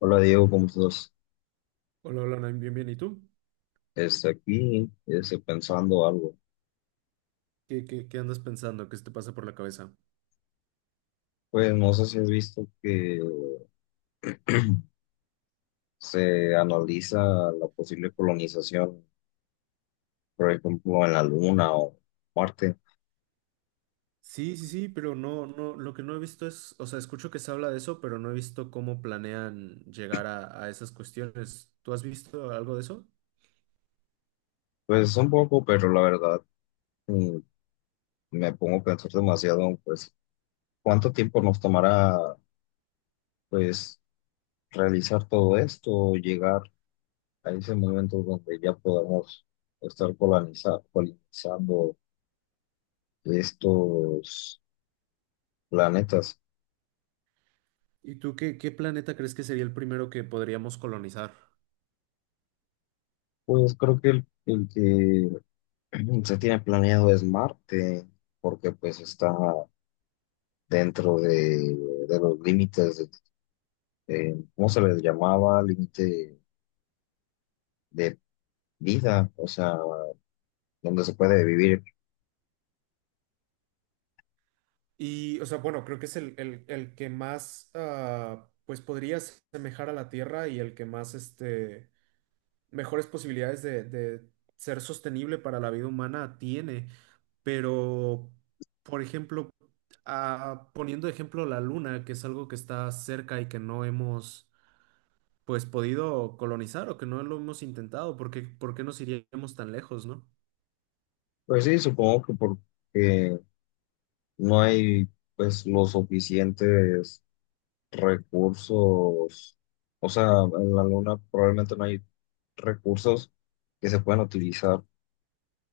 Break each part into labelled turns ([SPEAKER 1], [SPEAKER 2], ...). [SPEAKER 1] Hola Diego, ¿cómo estás?
[SPEAKER 2] Hola, hola, Naim, bien, bien. ¿Y tú?
[SPEAKER 1] Aquí pensando algo.
[SPEAKER 2] ¿Qué andas pensando? ¿Qué se te pasa por la cabeza?
[SPEAKER 1] Pues no sé si has visto que se analiza la posible colonización, por ejemplo, en la Luna o Marte.
[SPEAKER 2] Sí, sí, sí, pero no, no, lo que no he visto es, o sea, escucho que se habla de eso, pero no he visto cómo planean llegar a esas cuestiones. ¿Tú has visto algo de eso?
[SPEAKER 1] Pues un poco, pero la verdad mm, me pongo a pensar demasiado, pues, ¿cuánto tiempo nos tomará, pues, realizar todo esto, o llegar a ese momento donde ya podamos estar colonizando estos planetas?
[SPEAKER 2] ¿Y tú qué planeta crees que sería el primero que podríamos colonizar?
[SPEAKER 1] Pues creo que el que se tiene planeado es Marte, porque pues está dentro de los límites, de, ¿cómo se les llamaba? Límite de vida, o sea, donde se puede vivir.
[SPEAKER 2] Y, o sea, bueno, creo que es el que más, ah, pues podría asemejar a la Tierra y el que más, este, mejores posibilidades de ser sostenible para la vida humana tiene, pero, por ejemplo, ah, poniendo de ejemplo la Luna, que es algo que está cerca y que no hemos, pues, podido colonizar o que no lo hemos intentado, porque, ¿por qué nos iríamos tan lejos, no?
[SPEAKER 1] Pues sí, supongo que porque no hay pues los suficientes recursos, o sea, en la Luna probablemente no hay recursos que se puedan utilizar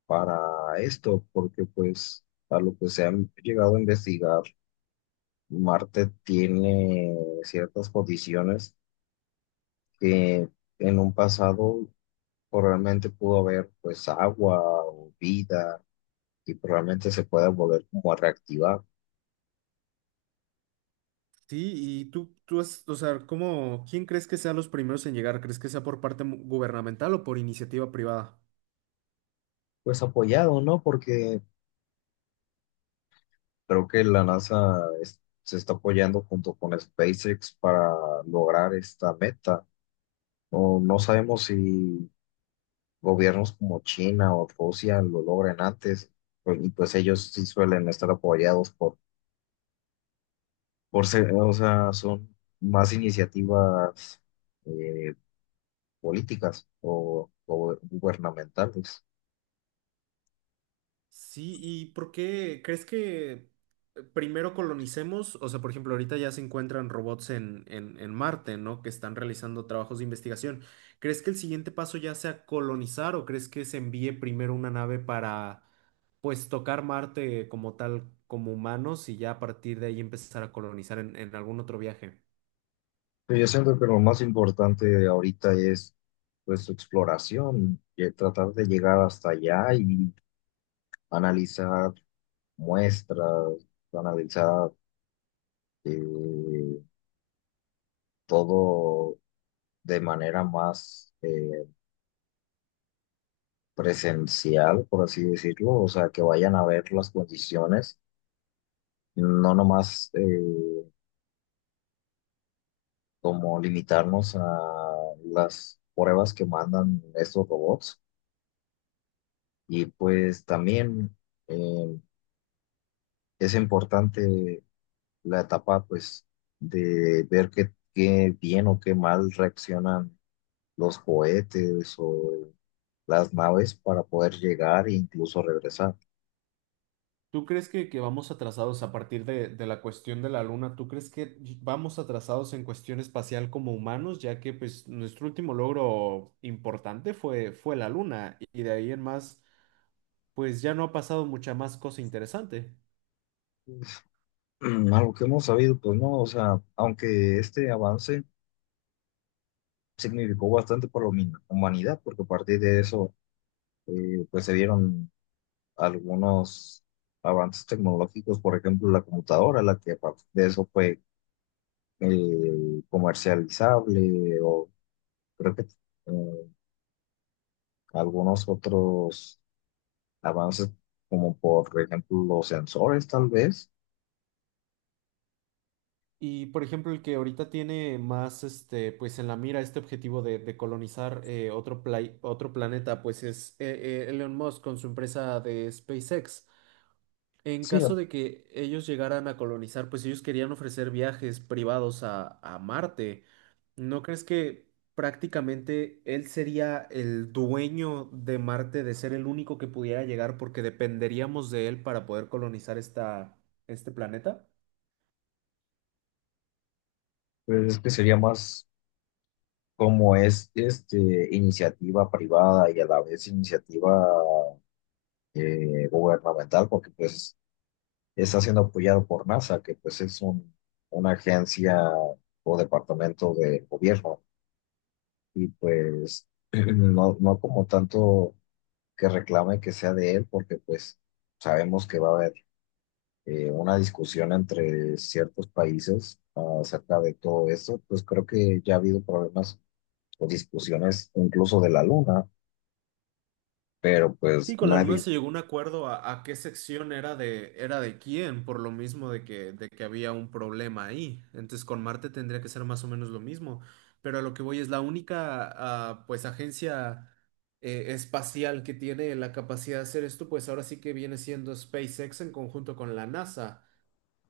[SPEAKER 1] para esto, porque pues a lo que se han llegado a investigar, Marte tiene ciertas condiciones que en un pasado probablemente pudo haber pues agua o vida y probablemente se pueda volver como a reactivar.
[SPEAKER 2] Sí, y tú has, o sea, ¿cómo, quién crees que sean los primeros en llegar? ¿Crees que sea por parte mu- gubernamental o por iniciativa privada?
[SPEAKER 1] Pues apoyado, ¿no? Porque creo que se está apoyando junto con SpaceX para lograr esta meta. O no sabemos si gobiernos como China o Rusia lo logran antes, pues, y pues ellos sí suelen estar apoyados por ser, o sea, son más iniciativas eh, políticas o gubernamentales.
[SPEAKER 2] Sí, ¿y por qué crees que primero colonicemos? O sea, por ejemplo, ahorita ya se encuentran robots en Marte, ¿no? Que están realizando trabajos de investigación. ¿Crees que el siguiente paso ya sea colonizar o crees que se envíe primero una nave para, pues, tocar Marte como tal, como humanos y ya a partir de ahí empezar a colonizar en algún otro viaje?
[SPEAKER 1] Pero yo siento que lo más importante ahorita es pues su exploración, y tratar de llegar hasta allá y analizar muestras, analizar eh, todo de manera más, presencial, por así decirlo, o sea, que vayan a ver las condiciones, no nomás como limitarnos a las pruebas que mandan estos robots. Y pues también eh, es importante la etapa, pues, de ver qué, qué bien o qué mal reaccionan los cohetes o las naves para poder llegar e incluso regresar.
[SPEAKER 2] ¿Tú crees que vamos atrasados a partir de la cuestión de la Luna? ¿Tú crees que vamos atrasados en cuestión espacial como humanos, ya que pues nuestro último logro importante fue la Luna y de ahí en más pues ya no ha pasado mucha más cosa interesante?
[SPEAKER 1] Algo que hemos sabido, pues no, o sea, aunque este avance significó bastante para la humanidad, porque a partir de eso, pues se vieron algunos avances tecnológicos, por ejemplo, la computadora, la que a partir de eso fue comercializable, o creo que algunos otros avances, como por ejemplo los sensores, tal vez.
[SPEAKER 2] Y por ejemplo el que ahorita tiene más este pues en la mira este objetivo de colonizar otro, play- otro planeta pues es Elon Musk con su empresa de SpaceX. En
[SPEAKER 1] Sí,
[SPEAKER 2] caso de que ellos llegaran a colonizar, pues ellos querían ofrecer viajes privados a Marte. ¿No crees que prácticamente él sería el dueño de Marte, de ser el único que pudiera llegar porque dependeríamos de él para poder colonizar esta, este planeta?
[SPEAKER 1] pues es que sería más como es este, iniciativa privada y a la vez iniciativa gubernamental, porque pues está siendo apoyado por NASA, que pues es un, una agencia o departamento del gobierno, y pues no, no como tanto que reclame que sea de él, porque pues sabemos que va a haber una discusión entre ciertos países acerca de todo esto, pues creo que ya ha habido problemas o discusiones incluso de la Luna, pero pues
[SPEAKER 2] Sí, con la Luna
[SPEAKER 1] nadie,
[SPEAKER 2] se llegó a un acuerdo a qué sección era de quién, por lo mismo de que había un problema ahí. Entonces con Marte tendría que ser más o menos lo mismo. Pero a lo que voy es la única ah, pues agencia espacial que tiene la capacidad de hacer esto, pues ahora sí que viene siendo SpaceX en conjunto con la NASA.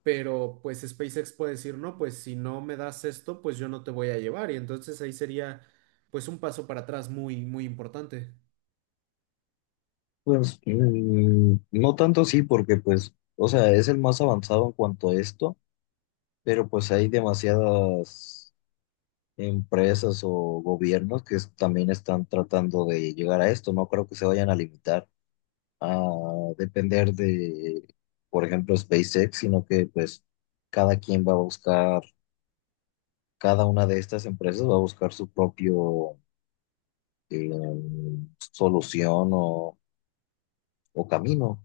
[SPEAKER 2] Pero pues SpaceX puede decir, no, pues si no me das esto, pues yo no te voy a llevar. Y entonces ahí sería pues un paso para atrás muy, muy importante.
[SPEAKER 1] pues no tanto sí, porque pues, o sea, es el más avanzado en cuanto a esto, pero pues hay demasiadas empresas o gobiernos también están tratando de llegar a esto. No creo que se vayan a limitar a depender de, por ejemplo, SpaceX, sino que pues cada quien va a buscar, cada una de estas empresas va a buscar su propio solución o camino.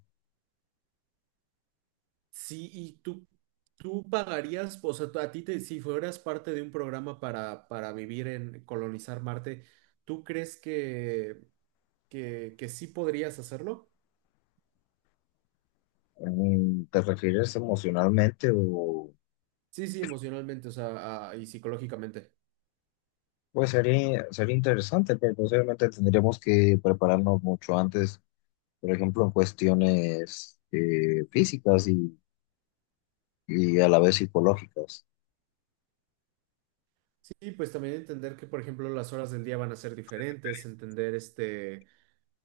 [SPEAKER 2] Sí, y tú pagarías, o sea, a ti te, si fueras parte de un programa para vivir en colonizar Marte, ¿tú crees que sí podrías hacerlo?
[SPEAKER 1] ¿Te refieres emocionalmente o...?
[SPEAKER 2] Sí, sí, emocionalmente, o sea, ah, y psicológicamente.
[SPEAKER 1] Pues sería, sería interesante, pero posiblemente tendríamos que prepararnos mucho antes, por ejemplo, en cuestiones físicas y a la vez psicológicas.
[SPEAKER 2] Sí, pues también entender que, por ejemplo, las horas del día van a ser diferentes, entender este,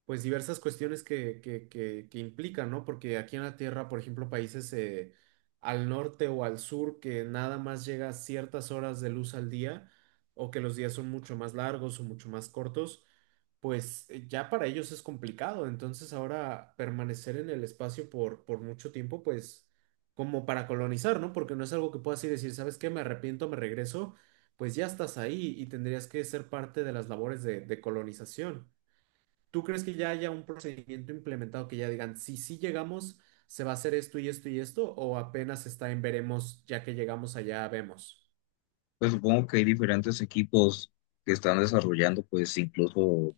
[SPEAKER 2] pues diversas cuestiones que implican, ¿no? Porque aquí en la Tierra, por ejemplo, países al norte o al sur que nada más llega ciertas horas de luz al día, o que los días son mucho más largos o mucho más cortos, pues ya para ellos es complicado. Entonces ahora permanecer en el espacio por mucho tiempo, pues como para colonizar, ¿no? Porque no es algo que puedas ir y decir, ¿sabes qué? Me arrepiento, me regreso pues ya estás ahí y tendrías que ser parte de las labores de colonización. ¿Tú crees que ya haya un procedimiento implementado que ya digan, si sí llegamos, se va a hacer esto y esto y esto, o apenas está en veremos, ya que llegamos allá, vemos?
[SPEAKER 1] Pues supongo que hay diferentes equipos que están desarrollando, pues incluso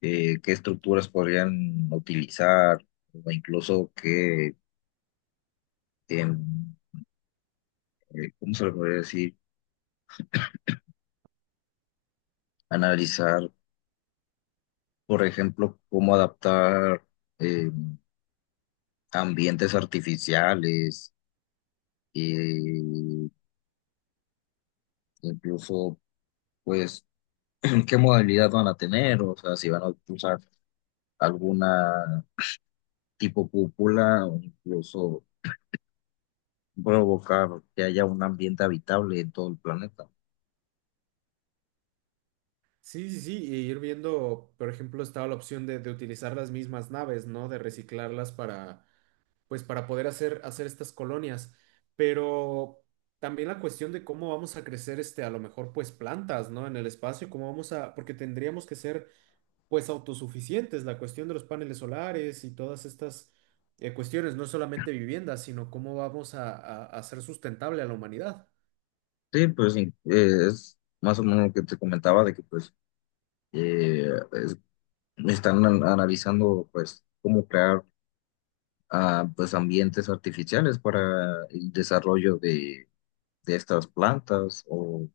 [SPEAKER 1] qué estructuras podrían utilizar, o incluso qué, em, ¿cómo se le podría decir? Analizar, por ejemplo, cómo adaptar eh, ambientes artificiales, eh, incluso, pues, qué modalidad van a tener, o sea, si van a usar alguna tipo cúpula o incluso provocar que haya un ambiente habitable en todo el planeta.
[SPEAKER 2] Sí, sí, sí, y ir viendo, por ejemplo, estaba la opción de utilizar las mismas naves, ¿no? De reciclarlas para, pues, para poder hacer, hacer estas colonias. Pero también la cuestión de cómo vamos a crecer, este, a lo mejor, pues, plantas, ¿no? En el espacio, cómo vamos a, porque tendríamos que ser pues autosuficientes. La cuestión de los paneles solares y todas estas cuestiones, no solamente viviendas, sino cómo vamos a hacer sustentable a la humanidad.
[SPEAKER 1] Sí, pues sí, es más o menos lo que te comentaba de que pues eh, es- están analizando pues cómo crear ah, pues ambientes artificiales para el desarrollo de estas plantas o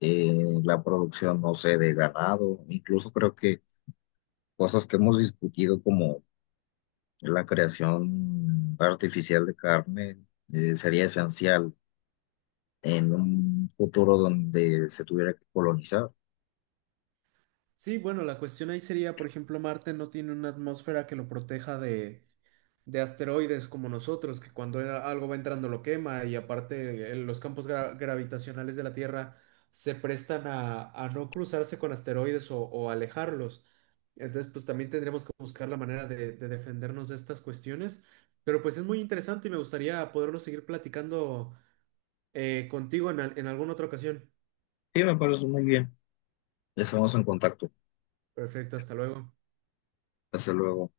[SPEAKER 1] eh, la producción, no sé, de ganado, incluso creo que cosas que hemos discutido como la creación artificial de carne sería esencial en un futuro donde se tuviera que colonizar.
[SPEAKER 2] Sí, bueno, la cuestión ahí sería, por ejemplo, Marte no tiene una atmósfera que lo proteja de asteroides como nosotros, que cuando era- algo va entrando lo quema y aparte los campos gra- gravitacionales de la Tierra se prestan a no cruzarse con asteroides o alejarlos. Entonces, pues también tendríamos que buscar la manera de defendernos de estas cuestiones. Pero pues es muy interesante y me gustaría poderlo seguir platicando contigo en al- en alguna otra ocasión.
[SPEAKER 1] Sí, me parece muy bien. Estamos en contacto.
[SPEAKER 2] Perfecto, hasta luego.
[SPEAKER 1] Hasta luego.